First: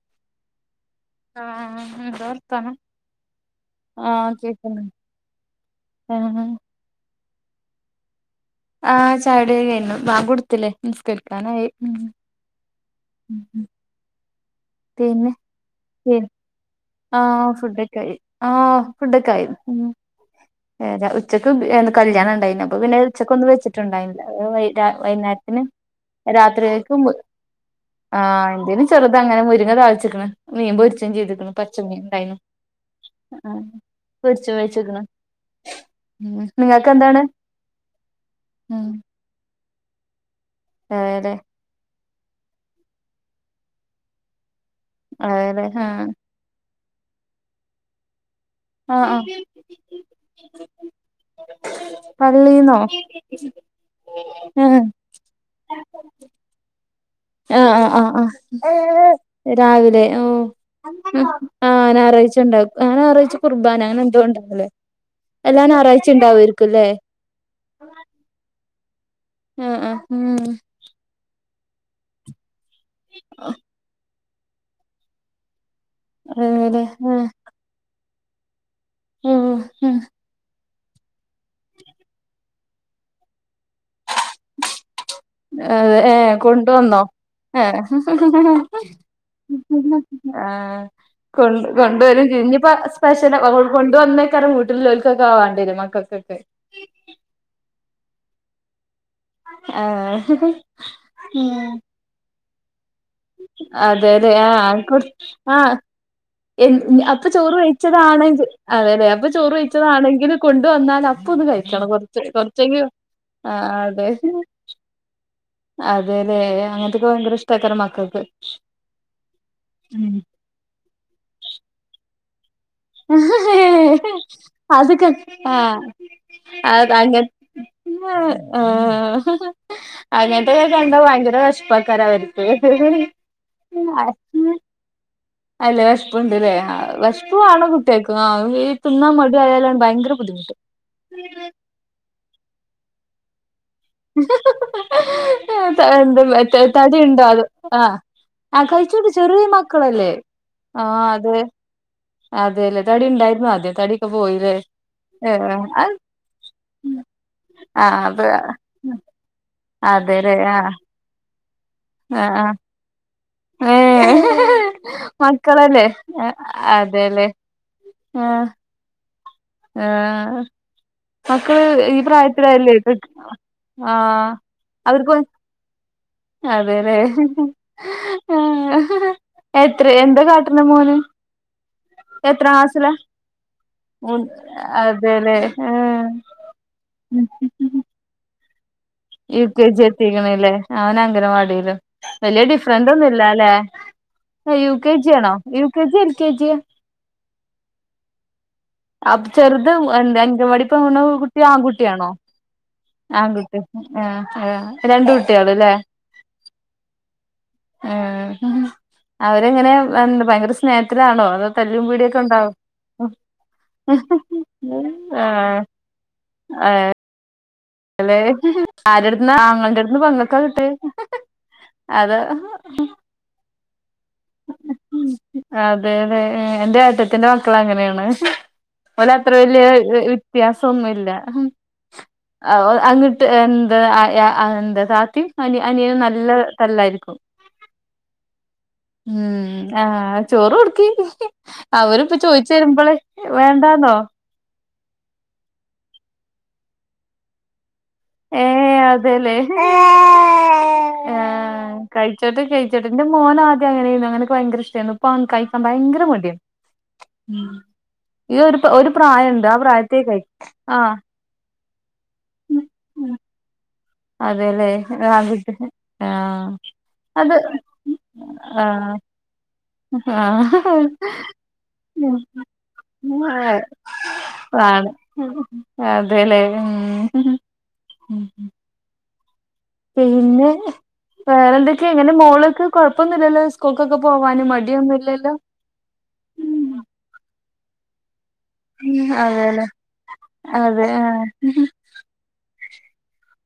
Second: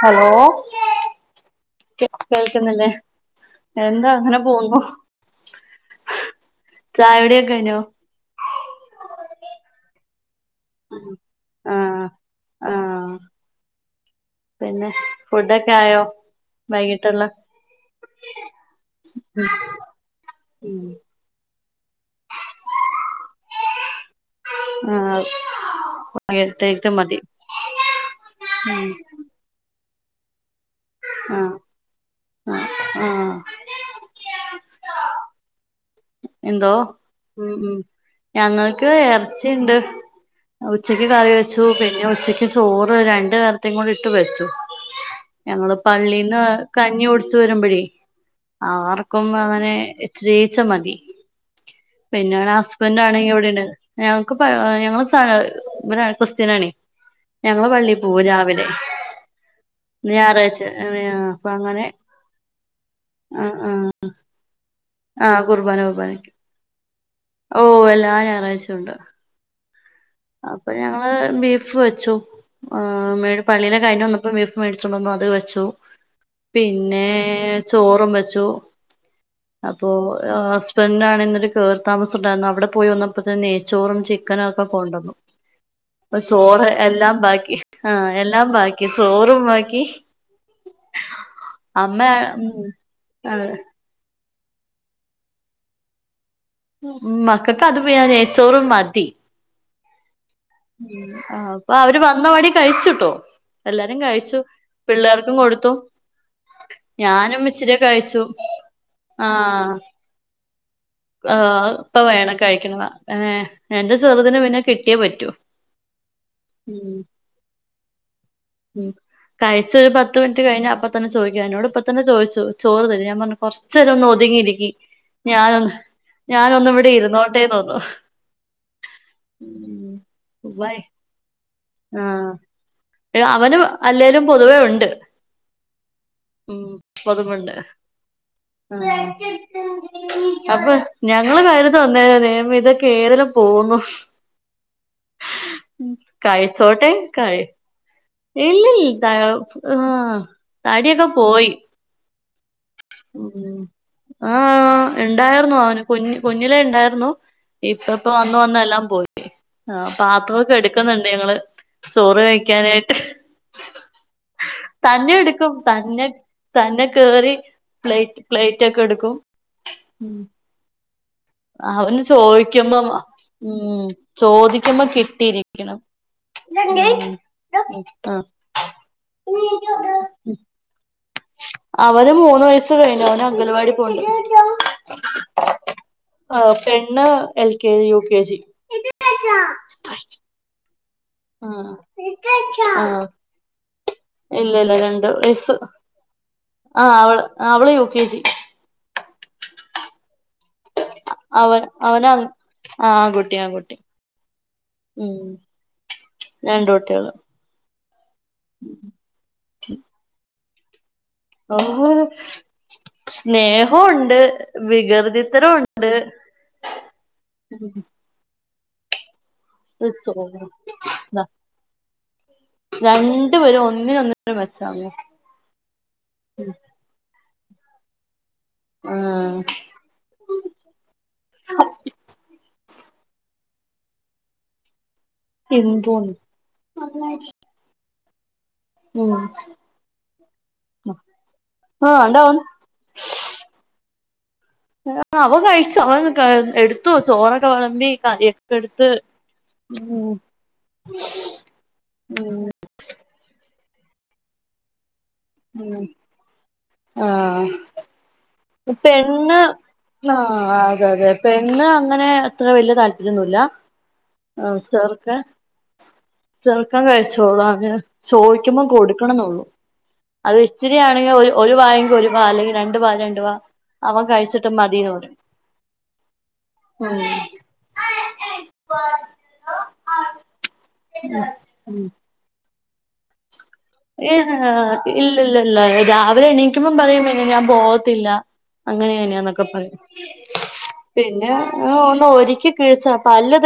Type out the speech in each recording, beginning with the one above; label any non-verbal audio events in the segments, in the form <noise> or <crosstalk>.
Hello ആഹ് എന്താ വർത്താനം കേൾക്കുന്നില്ലേ എന്താ അങ്ങനെ പോവുന്നു ആഹ ചായ കുടി കഴിഞ്ഞോ ആ ചായകുടി കഴിഞ്ഞ് ബാങ്ക് കൊടുത്തില്ലെ നിസ്കരിക്കാനായി ആഹ ഉം ഉം <unintelligible> പിന്നെ ഫുഡൊക്കെ ആയോ വൈകിട്ടുള്ള ആഹ ഫുഡൊക്കെ ആയി ആഹ ഫുഡൊക്കെ ആയി ഉ ഉം ഏ ഉച്ചയ്ക്ക് എന്ത് കല്യാണം ഉണ്ടായിരുന്നു അപ്പൊ പിന്നെ ഉച്ചക്കൊന്നും വെച്ചിട്ടുണ്ടായില്ല ആഹ് വൈകുന്നേരത്തിന് വൈകിട്ടേക്ക് രാത്രികൾക്ക് മതി ആ എന്ന് ഉം ചെറുത് മുരിങ്ങ താളിച്ചുക്ക്‌ണ് മീൻ പൊരിച്ചും ചെയ്ത്ക്ക്‌ണ് ആഹ് പച്ച മീൻ ണ്ടായിന് ആഹ് ആഹ് പൊരിച്ചും വെച്ച്ക്ക്‌ണ് എന്തോ ഉം ഉം ഉം ഞങ്ങൾക്ക് ണ്ട് ഉച്ചയ്ക്ക് അതെല്ലേ കറിവെച്ച് പിന്നെ ഉച്ചക്ക് ചോറ് രണ്ട് നേരത്തേക്കും കൂടെ വിട്ടു വെച്ചു അതെല്ലേ ഞങ്ങൾ ആഹ് പള്ളീന്ന് കഞ്ഞി ഓടിച്ചു വരുമ്പോഴേ ആഹ് ആഹ് ആർക്കും അങ്ങനെേച്ച ഇഛരിച്ച മതി പിന്നെ പള്ളീന്നോ ഹസ്ബൻറ് ആണെങ്ക ഇവിടെണ്ട് ഞങ്ങൾക്ക് ആഹ് <unintelligible> ഇവ ക്രിസ്ത്യനാണെ ഞങ്ങള് പള്ളി പോവും രാവിലെ ആ രാവിലെ ഞായറാഴ്ച അപ്പൊ അങ്ങനെ ആഹ് രാവിലെ ഞായറാഴ്ച ഉണ്ടാവും <unintelligible> ആ ആ കുർബാന അങ്ങനെ എന്തോ ഉണ്ടാവല്ലെ ആ എല്ല ഞായറഴ്ച ഉണ്ടാവയിരിക്കും ല്ലേ ഓഹ് എല്ലാ ഞായറാഴ്ചുണ്ട് ആഹ് ആഹ് ഉം അപ്പൊ ഞങ്ങള് ബീഫ് വെച്ചു മേട് പള്ളിയിലെ കഴിഞ്ഞ് ബീഫ് മേടിച് കൊണ്ടുവന്ന് അത് വെച്ചു അതേല്ലേ പിന്നെ ആഹ് ചോറും വെച്ചു ഉം അപ്പൊ ഉം ഹസ്ബൻഡ് ആണെങ്കി ഒരു കേറി താമസം ഉണ്ടായിരുന്നു അവിടെ പോയി വന്നപ്പോഴേക്കും നെയ്ച്ചോറും ചിക്കനും ഒക്കെ കൊണ്ടന്നു അതെ ഏഹ് കൊണ്ടുവന്നോ ബാക്കി ഏഹ് ആഹ് എല്ലാം ബാക്കി ചോറും ബാക്കി ആ കൊ അമ്മ കൊണ്ടുവരും എനി യൂം ഇഇനി ഇപ്പോൾ സ്പെഷ്യല്. ആഹ് കൊണ്ടുവന്നേക്കാരം വീട്ടിൽല്ലോൽകൊക്കെ മക്കൾക്ക് മക്കക്ക് വേറെ നെയ്ച്ചോറും മതി ഏഹ് ഉം അപ്പൊ അവര് വന്നവഴി കഴിച്ചു ട്ടോ അതെ അതെ ആഹ് കൊടുത്തു ആഹ് എ അപ്പൊ ഞാനും ചോറ് ഇച്ചിരി കഴിച്ചു കഴിച്ചതാണെങ്കിൽ അതെല്ലെ അപ്പൊ ചോറ് ആഹ് വഴിച്ചതാണെങ്കിലും കൊണ്ടുവന്നാൽ അപ്പൊ ഒന്ന് ആഹ് കഴിക്കണം ഇപ്പ കൊറച്ച് വേണം കഴിക്കണം കൊറച്ചെങ്കും ഏഹ് ആഹ് എന്റെ അതെ ചെറുതിന് പിന്നെ കിട്ടിയേ പറ്റൂ അതെല്ലേ ഉം അങ്ങൻത്തൊക്കെ ഭയങ്കര ഇഷ്ട്ടേക്കാരം മക്കൾക്ക് ഉം കഴിച്ച ഒരു പത്ത് മിനിറ്റ് കഴിഞ്ഞ അപ്പൊ തന്നെ ചോദിക്കും എനോട് ഇപ്പ തന്നെ ചോയ്ച്ചു അത്ക്ക ഞാനൊന്ന് ആഹ് ഞാനൊന്ന് അ ഇവിടെ അങ്ങ ഇരുന്നോട്ടേന്ന് പറഞ്ഞു ഉം ഉവ്വായി അങ്ങനത്തക്കക്കെണ്ടോ ഭയങ്കര വെഷമം ഉപ്പക്ക വരത്ത ആഹ് അതന്നെ അവന് അല്ലേലും പൊതുവേ ഉണ്ട് നല്ലേ വിഷ്പുണ്ട്ല്ലേ ഉം ആ വിഷ്പ പൊതുവുണ്ട് വാണം കുട്ടിയക്കും ആ ആഹ് തിന്നാൻ മടി ആയാലാണ് ഭയങ്കര ബുദ്ധിമുട്ട് അപ്പൊ ഞങ്ങള് കരുതും ദൈവമേ ഇതൊക്കെ ഏതിലെ പോവും എഹ് തടി ഉണ്ടോ അതോ ആഹ് ഇല്ല ഇല്ല ആ ആ തടിയൊക്കെ അതെ പോയി അതെല്ലേ തടി ഉണ്ടായിരുന്നു ഉം ആദ്യം തടിയൊക്കെ പോയില്ലേ ആഹ് ഏ ണ്ടായിരുന്നു അവന് കുഞ് കുഞ്ഞിലേ ഉണ്ടായിരുന്നു ഇപ്പ ആ ഇപ്പ അത് വന്ന് വന്ന എല്ലാം പോയി അതെല്ലേ പാത്രമൊക്കെ ആ എടുക്കുന്ന ണ്ട് ഞങ്ങള് ചോറ് ആ ആ കഴിക്കാനായിട്ട് ഏ തന്നെ എടുക്കും മക്കളല്ലേ തന്നെ തന്നെ അതെല്ലേ കേറി പ്ലേറ്റ് പ്ലേറ്റ് ഒക്കെ എടുക്കും ഉം ആഹ് മക്കള് ഈ അവന് പ്രായത്തിലല്ലേ ചോദിക്കുമ്പം ആഹ് അവർക്ക് ക്കണം.. അതെല്ലേ ആഹ് എത്ര എന്താ കാട്ടണ മോന്? അവന് എത്രമ് മൂന്ന് വയസ്സ് ക്ലാസില. കഴിഞ്ഞു അവന് അംഗൽവാടി പോണ്ട് അതെലെ ആ പെണ്ണ് L K G U K G U K G എത്തിക്കണല്ലേ അവൻ ആഹ് അംഗനവാടിയിലും വല്യ ഡിഫറൻറ് ആഹ് ഒന്നുല്ല ല്ലെ ഇല്ല യു ഇല്ല കെ രണ്ട് ജി ആണോ വയസ്സ് U K G L K G ആഹ് അവള് അവള് യുകെജി അപ്പൊ ചെർത് അംഗനവാടീൽ പോണു കുട്ടി അവൻ അവന് ആൺകുട്ടിയാണോ ആഹ് ആൺകുട്ടി ആഹ് ആഹ് രണ്ടു കുട്ടിയാൾ ലെ രണ്ടു കുട്ടിയാള് ഏഹ് അവരെങ്ങനെ എന്ത ഭയങ്കര സ്നേഹത്തിലാണോ? തല്ലും പിടിയൊക്കെ ണ്ടോ? സ്നേഹംണ്ട് ആഹ് വികൃതിത്തരംണ്ട്. ഉം.. അല്ലേ ആരെട്ത്ത്ന്നാ <unintelligible> ഒന്റെഎടുതന്ന് പെങ്ങൾക്ക കിട്ട്യേ ഹ് ഹ്... ദാ അതാ ഇങ്ങട്ട് വരും ഒന്നിനൊന്നു മെച്ചണ്.. അതെ ലെ ഏഹ് എന്റെ ഏട്ടത്തിന്റെ മക്കള അങ്ങനെയാണ് ഓൾ അത്ര ആഹ് വല്യ വ്യത്യാസംന്നുല്ല അങ്ങിട്ട് എന്താ എന്താ താത്തിയും അനിയനും എന്തോന്ന് നല്ല തല്ലായിരിക്കും. ഉം ആഹ് ചോറ് കൊടുക്കി. ആഹ് അണ്ട അവരിപ്പോ അവൻ ചോയ്ച്ചു വരുമ്പോള് വേണ്ടാന്നോ ആഹ് അവ കഴിച്ചോ അവൻ എടുത്തു ചോറൊക്കെ വളമ്പി ഏഹ് അതെലേ ആഹ് കഴിച്ചോട്ടെ ന്റെ മോൻ ആദ്യംങ്ങനെയായിരുന്നുഅങ്ങനെ ഒക്കെ ഭയങ്കര ഇഷടെയിന്നു പ്പോ കഴിക്കാൻ ഉം ഭയങ്കര മടിയ.. ആഹ് ഈ ഒരു പെണ്ണ് പ്രായണ്ട് ആ പ്രായത്തി കഴി ആഹ് ക്ക് അതെ ആഹ് അതെ പെണ്ണ് അങ്ങനെ അത്ര വലിയ താല്പര്യംന്നുല്ല. ആഹ് അതെല്ലേ ചെറുക്കൻ ആഹ് ആഹ് ചെറുക്കൻ അത് കഴിച്ചോളും അഹ് ചോയിക്കുമ്പോം ആഹ് കൊടുക്കണന്നള്ളൂ. അത് ആഹ് ഇച്ചിരിയാണെങ്കിൽ ഒരു വാ യെങ്കിൽ ഒരു വാ അല്ലെങ്കിൽ രണ്ടു വാ രണ്ടു വാ അവൻ കഴിച്ചിട്ട് മതി ആണ് പരിം അതെല്ലേ ഉമ് ഉം ഉം പ പിന്നെ വേറെ ഉം എന്തൊക്കെ എങ്ങനെ മോളൊക്കെ കൊഴപ്പൊന്നുംല്ലല്ലോ സ് ഇല്ലല്ല ഇല്ല രാവിലെ എണീക്കുമ്പം പറയുംപിന്നെ ഞാൻ പോകത്തില്ല അങ്ങനെയനെയന്നൊക്കെ അതെല്ലേ പറയും അതെ ആഹ് പിന്നെ ഒന്നോ ഒരിക്കി നീച പല്ല്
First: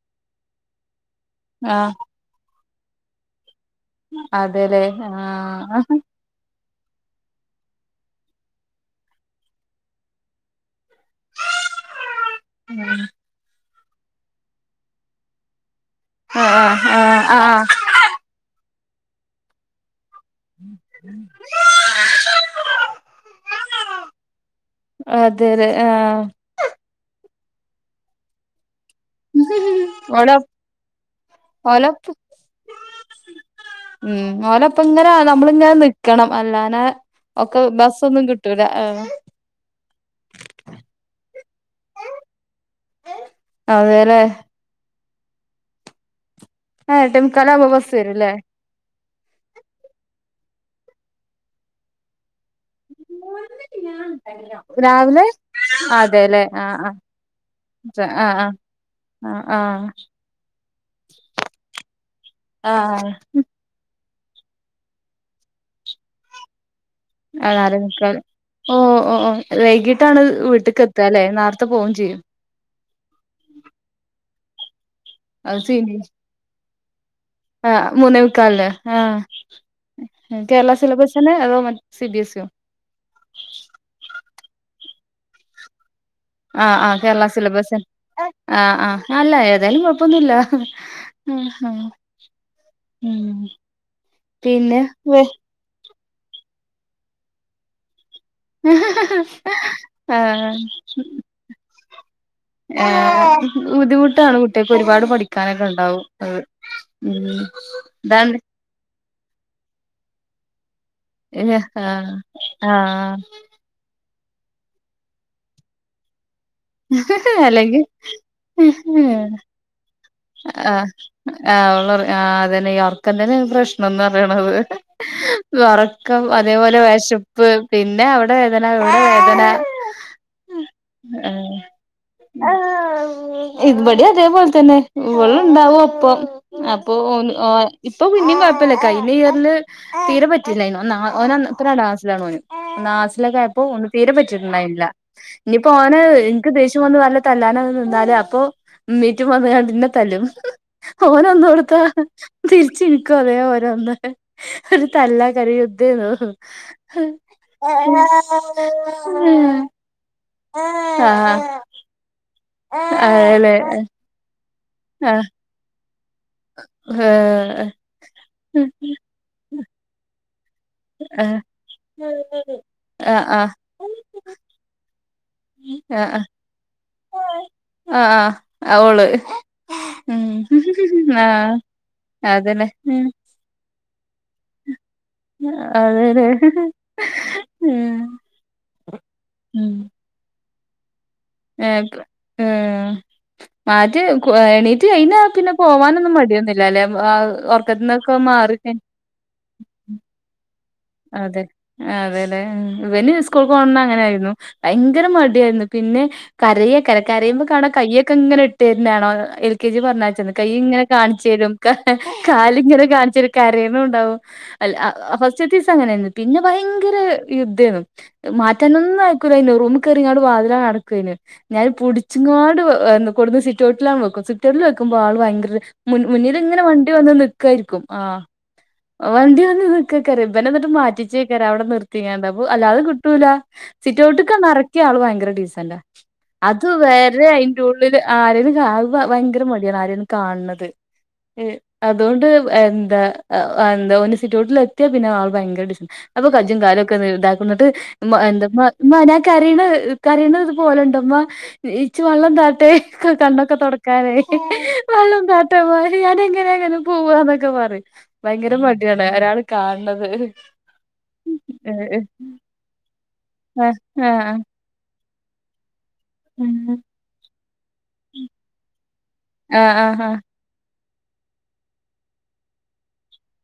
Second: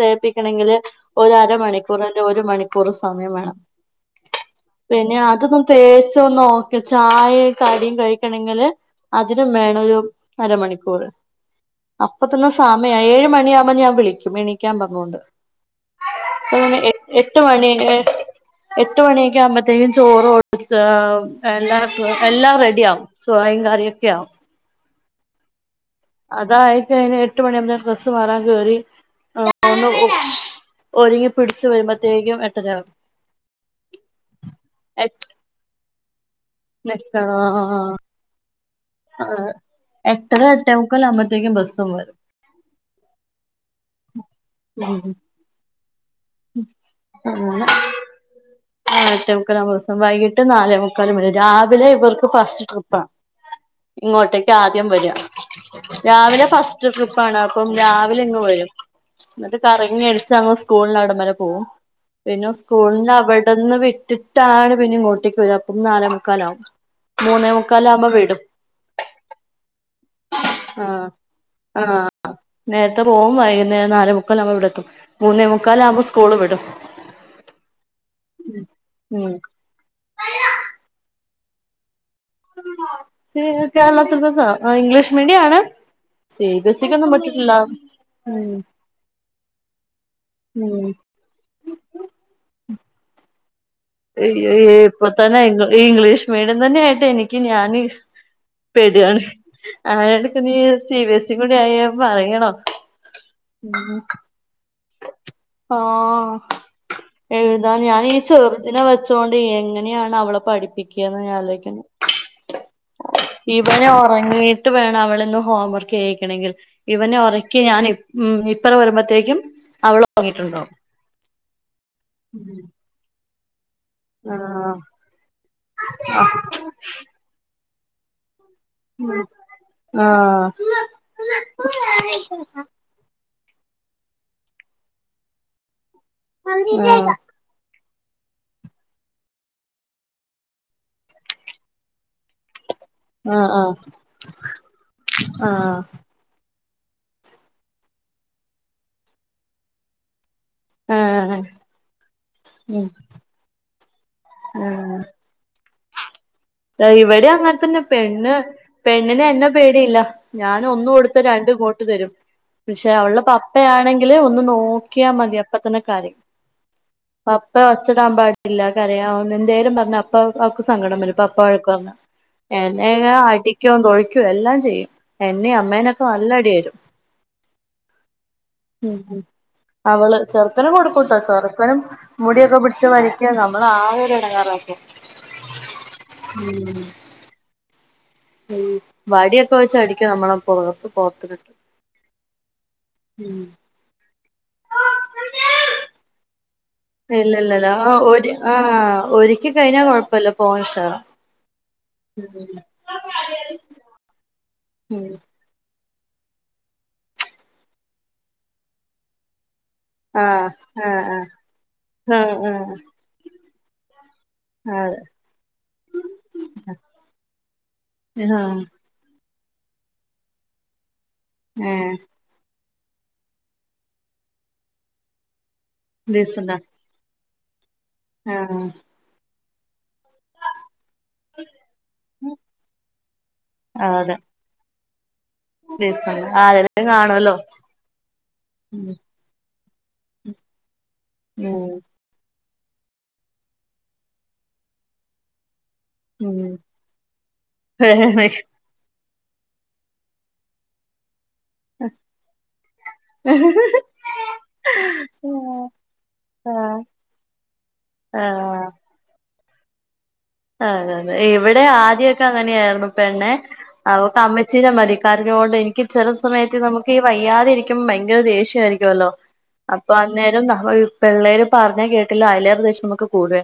തേപ്പിക്കണെങ്കില് ഒരുഅര ആഹ് മണിക്കൂറ് ഒരു മണിക്കൂറ് സമയം വേണം. അതെല്ലെ.. പിന്നെ അതൊന്നും തേച്ച ഒന്ന് നോക്കി ചായ കടിയും കഴിക്കണങ്കില് അതിനും വേണം ഒരു അരമണിക്കൂറ് അപ്പ തന്നെ സമയ ആയി ഏഴ് മണിയാകുമ്പോ ഞാൻ വിളിക്കും എണീക്കാൻ പറേഞ്ഞോണ്ട് എങ്ങനെ ആഹ് ആഹ് എട്ട് ആഹ് മണി എട്ട് മണിയൊക്കെ ആകുമ്പോത്തേനും ചോറൊ എല്ലാ എല്ലാം റെഡി ആവും ചോയെം കറിയൊക്കെ ആവും അതെലെ ആഹ്.. അതായി കഴിഞ്ഞാൽ എട്ട് മണിയാവുമ്പോത്തിനും ഡ്രസ്സ്‌ മാറാൻ കേറി ഓല ഒരുങ്ങി പിടിച്ചു ഓലപ്പ് വരുമ്പോത്തേക്കും എട്ടരആകും മ്മ് ഓലപ്പങ്ങനെ നമ്മള് ങ്ങനെ നിൽക്കണം അല്ലാ ന്ന ഒക്കെ ബസ്സ് ഒന്നും കിട്ടൂല ആഹ് ആഹ് എട്ടര എട്ടേ മുക്കാല് ആവുമ്പോതേക്കും ബസ് വരും അതേല്ലേ ഉം ആഹ് എട്ടേ മുക്കാൽ ആവുമ്പോ ബസ് വെരും ലേ ആഹ് എട്ടേ മുക്കൽ ആവുമ്പം ബസ്സേ രും വൈകിട്ട് നാലേ മുക്കാലും വര രാവിലെ ഇവർക്ക് ഫസ്റ്റ് ട്രിപ്പാ ഇങ്ങോട്ടേക്ക ആദ്യം വരാ രാവിലെ അതെല്ലേ രാവിലെ ഫസ്റ്റ് ആഹ് ട്രിപ്പാണ് അപ്പം രാവിലെ ആഹ് ഇങ്ങ് ആഹ് വരും ആഹ് എന്നിട്ട് ആഹ് കറങ്ങി അടിച്ച് അങ്ങ് സ്കൂളിന് അവിടം വരെ പോവും പിന്നെ ആഹ് സ്കൂളിന് ആഹ് അവടെ പെട്ടന്ന് വിട്ടിട്ടാണ് പിന്നെ ഇങ്ങോട്ടേക്ക് വര അപ്പം നാലേമുക്കാലാവും മൂന്നേ മുക്കാൽ ആവുമ്പം വിടും ഓ ഓ ഓഹ് വൈകീട്ടാണ് വീട്ട്ക്ക് ആഹ് എത്താല്ലെ നാർത്തെ പോവും ആഹ് ചെയ്യും നേരത്തെ പോകും വൈകുന്നേരം നാലേ മുക്കാൽ ആവുംമ്പ ഇവിടെത്തും മൂന്നേ മുക്കാൽ ആകുമ്പോ സ്കൂള് വിടും ആ മുന്നേ മുക്കാൽന്ന് ആഹ് ഉം കേരളാ സിലെബസ്ന്നെ അതോ സി ബി എസ്സി ഓ കേരളാ സിലബസാ ഇംഗ്ലീഷ് മീഡിയാണ് ആഹ് ആഹ് കേരളാ സിലബസ് ഉം ആ ആ അല്ല ഏതായാലും കൊഴപ്പൊന്നുല്ല ഉം മ് മ് മ് ഹ് അഹ് അഹ് ഇപ്പൊ തന്നെ ഇ ഇംഗ്ലീഷ് മീഡിയം തന്നെആയിട്ട് എനിക്ക് ഞാന് പെടാണ് ആ എടക്ക് ഇഞ് ആഹ് സി ബി എസ് ഇ കൂടി ആയ പറയണോ ഏ ഉം ബുദ്ധിമുട്ടാണ് കുട്ടികക്ക് ഒരുപാട് പഠിക്കാനൊക്കെ ഇണ്ടാവും ആഹ് അത് ഉം എഴുതാൻ ഞാൻ ഈ ഇതാണ് ചെറുതിനെ വെച്ചോണ്ട് എങ്ങനെയാണ് അവളെ പഠിപ്പിക്ക എഹ് ആ ആ ഇവൻ ഒറങ്ങിയിട്ട് വേണം അവൾ ഇന്ന് ഹോം വർക്ക് ചെയ്യിക്കണങ്കിൽ ഇവനെ ഒറക്കി അല്ലെങ്കിൽ ഞാൻ മ് ഇപ്പറ വരുമ്പഴത്തേക്കും അവള ആ ആ അതന്നെ ഒർക്കം തന്നെ ആണ് പ്രശ്ന ന്നത് ആഹ് ഒറക്കം അതേപോലെ വിശപ്പ് പിന്നെ വേദന ഇവിടെ വേദന ആഹ് <inaudible> ഇവടിം അതേപോലെ തന്നെ ഇ വളുംണ്ടാവും ഒപ്പം ആഹ് അപ്പൊ ആഹ് ആ ഇപ്പൊ പിന്നിം കോയപ്പല്ല കഴിഞ്ഞ ഇയറില് തീരെ പറ്റില്ലായിന്നു ഓൻ <unintelligible> ക്ലാസ്സിലാണ് ഓൻ ആഹ് ലായപ്പോ ആഹ് തീരെ പറ്റ്ണ്ടായില്ല ഇനിയിപ്പോ ആഹ് ഓനെ ഇൻക് ദേഷ്യം വന്നു വല്ല തല്ലാന നിന്നാല് അപ്പൊ ഇമീറ്റും വന്ന് കാണ്ട് ഇന്നെ തല്ലും ആഹ് ഓനൊന്നോടുത്താ തിരിച്ചി ഉം ഇൻക്കും അതേ ഓരന്ന് ഒരു ആഹ് തല്ലാക്കാരം യുദ്ദേന്നു. ഇവിടെ അങ്ങൻത്തന്നെ പെണ്ണ് പെണ്ണിൻ എന്നെ പേടിയില്ല ഞാൻ ഒന്ന് കൊടുത്ത രണ്ട് ഇങ്ങോട്ട് തരും. പക്ഷെ അവള അതെല്ലേ പപ്പയാണെങ്കില് ഒന്ന് നോക്കിയാൽ മതി അപ്പ തന്നെ കരയും. ഹേ അപ്പ ഒച്ചടാൻ പാടില്ല കരയാ എന്തേലും പറഞ്ഞ അപ്പ അവക്ക് സങ്കടം വരും പ്പ ആഹ് വഴക്ക് പറഞ്ഞാ എന്നെ ആഹ് ആഹ് അടി ക്കോ തൊഴിക്കോ എല്ലാം ചെയ്യും എന്നെ അമ്മേനൊക്കെ നല്ലടി തരും. ആ ആഹ് അവൾ ഉം ഉം അവള് ചെറുതിന് കൊടുക്കൂട്ടോ ചെറുക്കനും മുടിയൊക്കെ അതന്നെ പിടിച്ച് ഉം വലിക്ക നമ്മള് ആ ഒരു ഇടങ്ങാറാക്കും അതെതെ മ് മ് വടിയൊക്കെ വെച്ച് അടിക്കും നമ്മളെ പോറത്ത് പോറത്ത് ഏ പ് ഹേ മാറ്റി എണീറ്റ് കഴിഞ്ഞ പിന്നെ പോവാനൊന്നും മടിയൊന്നില്ലാല്ലെ ഇല്ല ഇല്ലല്ല -ആ- ആ -ഒരിക്കി -കഴിഞ്ഞാൽ കുഴപ്പല്ല പോവാൻ ഉഷ അതെ അതെല്ലെ ഇവന് സ്കൂൾ പോക്ണന്ന് അങ്ങനെയിരുന്നു ഉം ഭയങ്കര മടിയായിരുന്നു പിന്നെ കരയെക്കാരം കരയുമ്പോ കാണാ കയ്യൊക്കെ ഇങ്ങനെ ഇട്ട് തര്ണാണാ എൽ കെജി പറഞ്ഞയച്ചത് ആഹ് കൈ ഇങ്ങനെ ആഹ് കാണിച്ചരും ആഹ് ആഹ് കാലിങ്ങനെ കാണിച്ചരും കരയ്ണുംണ്ടാവും അല്ല ആഹ് അതെ അ ഫസ്റ്റത്തീസങ്ങനെയ് പിന്നെ ഭയങ്കര യുദ്ധൈനു ആഹ് മാറ്റാൻ ഒന്നയകൂലൈനു റൂമ്കേറിങ്ങാട് വാതിലടക്കൈനു ഏഹ് ഞാന്പുട്ച്ച് ങ്ങോട് എന്ത് കൊടുന്ന് സിറ്റോട്ടിലാണ്വെക്കും സിറ്റോട്ടില് വെക്കുമ്പോ ആൾഭയങ്കര മുൻ ഡീസന്റാ മുന്നിലിങ്ങനെ വണ്ട് വണ്ടിവന്ന് നിക്കേയിരിക്കും ആ ആഹ് വണ്ടിവന്ന് നിക്കക്കാരം ബ്നെന്നിട്ട് മാറ്റിച്ച് ചൈകാര്യം അവിടെ നിർത്തിങ്ങാണ്ട് അപ്പൊ അല്ലാതെകിട്ടൂല അതെ സിറ്റൗട്ട്ക്കങ്ങറക്കിയ ആള് ഭയര ഡീസന് അല്ല ഡീസന്റ് അത് ആരേലും വരെ കാണുവല്ലോ അയിന്റെഉള്ളില് ഉം ആരെലുംകാണുമ്പ ഭയങ്കര മടിയാണ് ആരേലും കാണ്ണുന്നത്. ഉം അതുകൊണ്ട് എന്താ അന്താ സിറ്റൗട്ടിലെത്തിയാ പിന്നെ ആൾ ഭയങ്കര ഡീസൻ്റാ അപ്പൊ കജ്ജും ഉം കാലൊക്കെ ഇതാക്കുന്നിട്ട് എന്താ മ ഞാന കറീണ് കറീണത് പോലെണ്ടമ്മ ഇച്ച് വള്ളം താട്ട് കണ്ണൊക്കെ തൊടക്കാനേ വള്ളം താട്ട്മ്മ ഞാനെങ്ങനെ ആഹ് പോവാന്നൊക്കെ പറയും ആഹ് താണ് ഒരാള് കാണ്ണത്. അതെ അതെ ഇവിടെ ആദ്യൊക്കെ അങ്ങനെയായിരുന്നു പിന്നെ ആഹ് അവൊക്കെ ആഹ് അമ്മച്ചി ചെലെമടി കാരണോണ്ടൈ എനിക്ക് ചെലസമയത്ത് നമുക്കീ വയ്യാതിരിക്കുമ്പോ ഭയങ്കരദേഷ്യയ്ര്കോലൊ ആഹ് അപ്പൊ ആഹ് ആഹ് അന്നേരം നാപറിം പിള്ളേര് പറഞ്ഞാ കേട്ടില്ല അയിലേറെ ദേഷ്യമൊക്കെകൂടെ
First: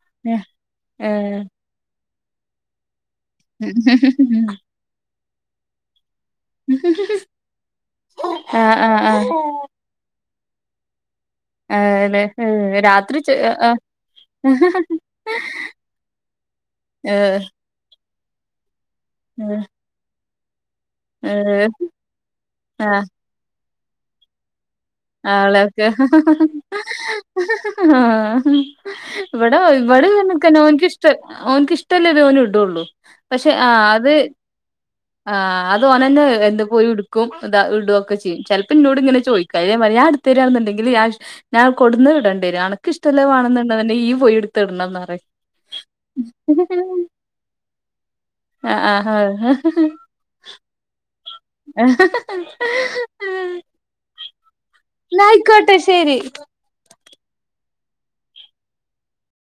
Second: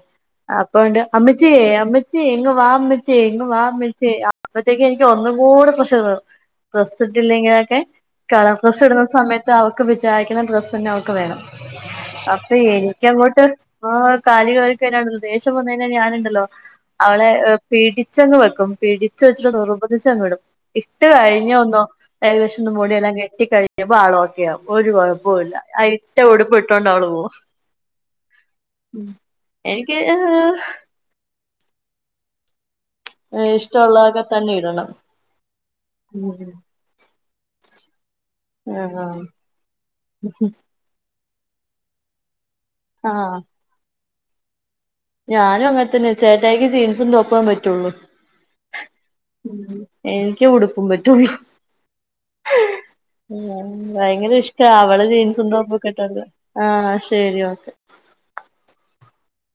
അപ്പണ്ട് ഏഹ് ഏഹ് അമ്മച്ച്യേ മ്മച്ചേ ഇങ്ങ് വാമ്മച്ചേ ഇങ് വാമ്മിച്ചേ അപ്പത്തേക്ക് എനിക്ക് ഒന്നുംകൂടെ പ്രശറ്കേറും. ഡ്രസ്സിട്ടില്ലെങ്കിലൊക്കെ കളർ ആഹ് ആഹ് ഡ്രസ്സെടുന്ന ആഹ് സമയത്ത് അവൾക്ക് വിചാരിക്കുന്ന ഡ്രസ്സന്നെ അവൾക്ക് വേണം. ആഹ് ലെ അപ്പൊ രാത്രി ചെ എനിക്കങ്ങോട്ട് ആഹ് ആ കലികേറിക്കയ്ണല്ലോ ദേഷ്യംവന്നയ്ഞാ ഞാനുണ്ടല്ലോ? അവളെ ഏഹ് പീടിച്ചങ് വെക്കും പീടിച്ച്വെച്ചിട്ട് ഏഹ് നിർബന്ധിച്ചങ്ങിടും. ഇട്ട് ഏഹ് കഴിഞ്ഞന്നാ ആഹ് ഏകദേശംമുടിയെല്ലാം കെട്ടി കഴിയുമ്പോ ആളോക്കെയാകും ഒരുകോയ ആളൊക്കെ പോവും ഹഹ ഹാ ഇവിടെ എനിക്ക് ഇവിടെൻക്കന്നെ ഓൻക്ക്ഷ്ട ഓൻകിഷ്ടല്ലേതേ ഓല്ടൊള്ളൂ. പക്ഷെ ആ അത് ഇഷ്ടമുള്ളതൊക്കെ തന്നെ ഇടണം ആ അത് ഓനന്നെ ഉം എന്ത് പോയിടും. കൂം എന്താ ഇടൊക്കെചെയ്യും ചിലപ്പോ ഇന്നോട്ങ്ങനെ ആഹ് ചോയ്ക്ക <unintelligible> ടുത്തെരാ ഇല്ലങ്കില് ഞാൻ കൊടുന്നത് ഇടണ്ടേരും ആഹ് അണക്കിഷ്ടല്ലേവാണംന്ണ്ടൻകില് ഇയ്യ് പോയിട്ത്ത്ടണംനർ ഞാനും അങ്ങനെ തന്നെ ചേട്ടായിക്ക് ജീൻസും ടോപ്പം പറ്റുള്ളു. ആ ആ ഹ കെ ഉടുപ്പുംപറ്റൂവി ഉം ഭയങ്കരിഷ്ട അവളെ എന്നാ ജീൻസും ആയിക്കോട്ടെ ശരി ടോപ്പൊക്കെട്ടോണ്ട് ആഹ ശെരി ഓക്കെ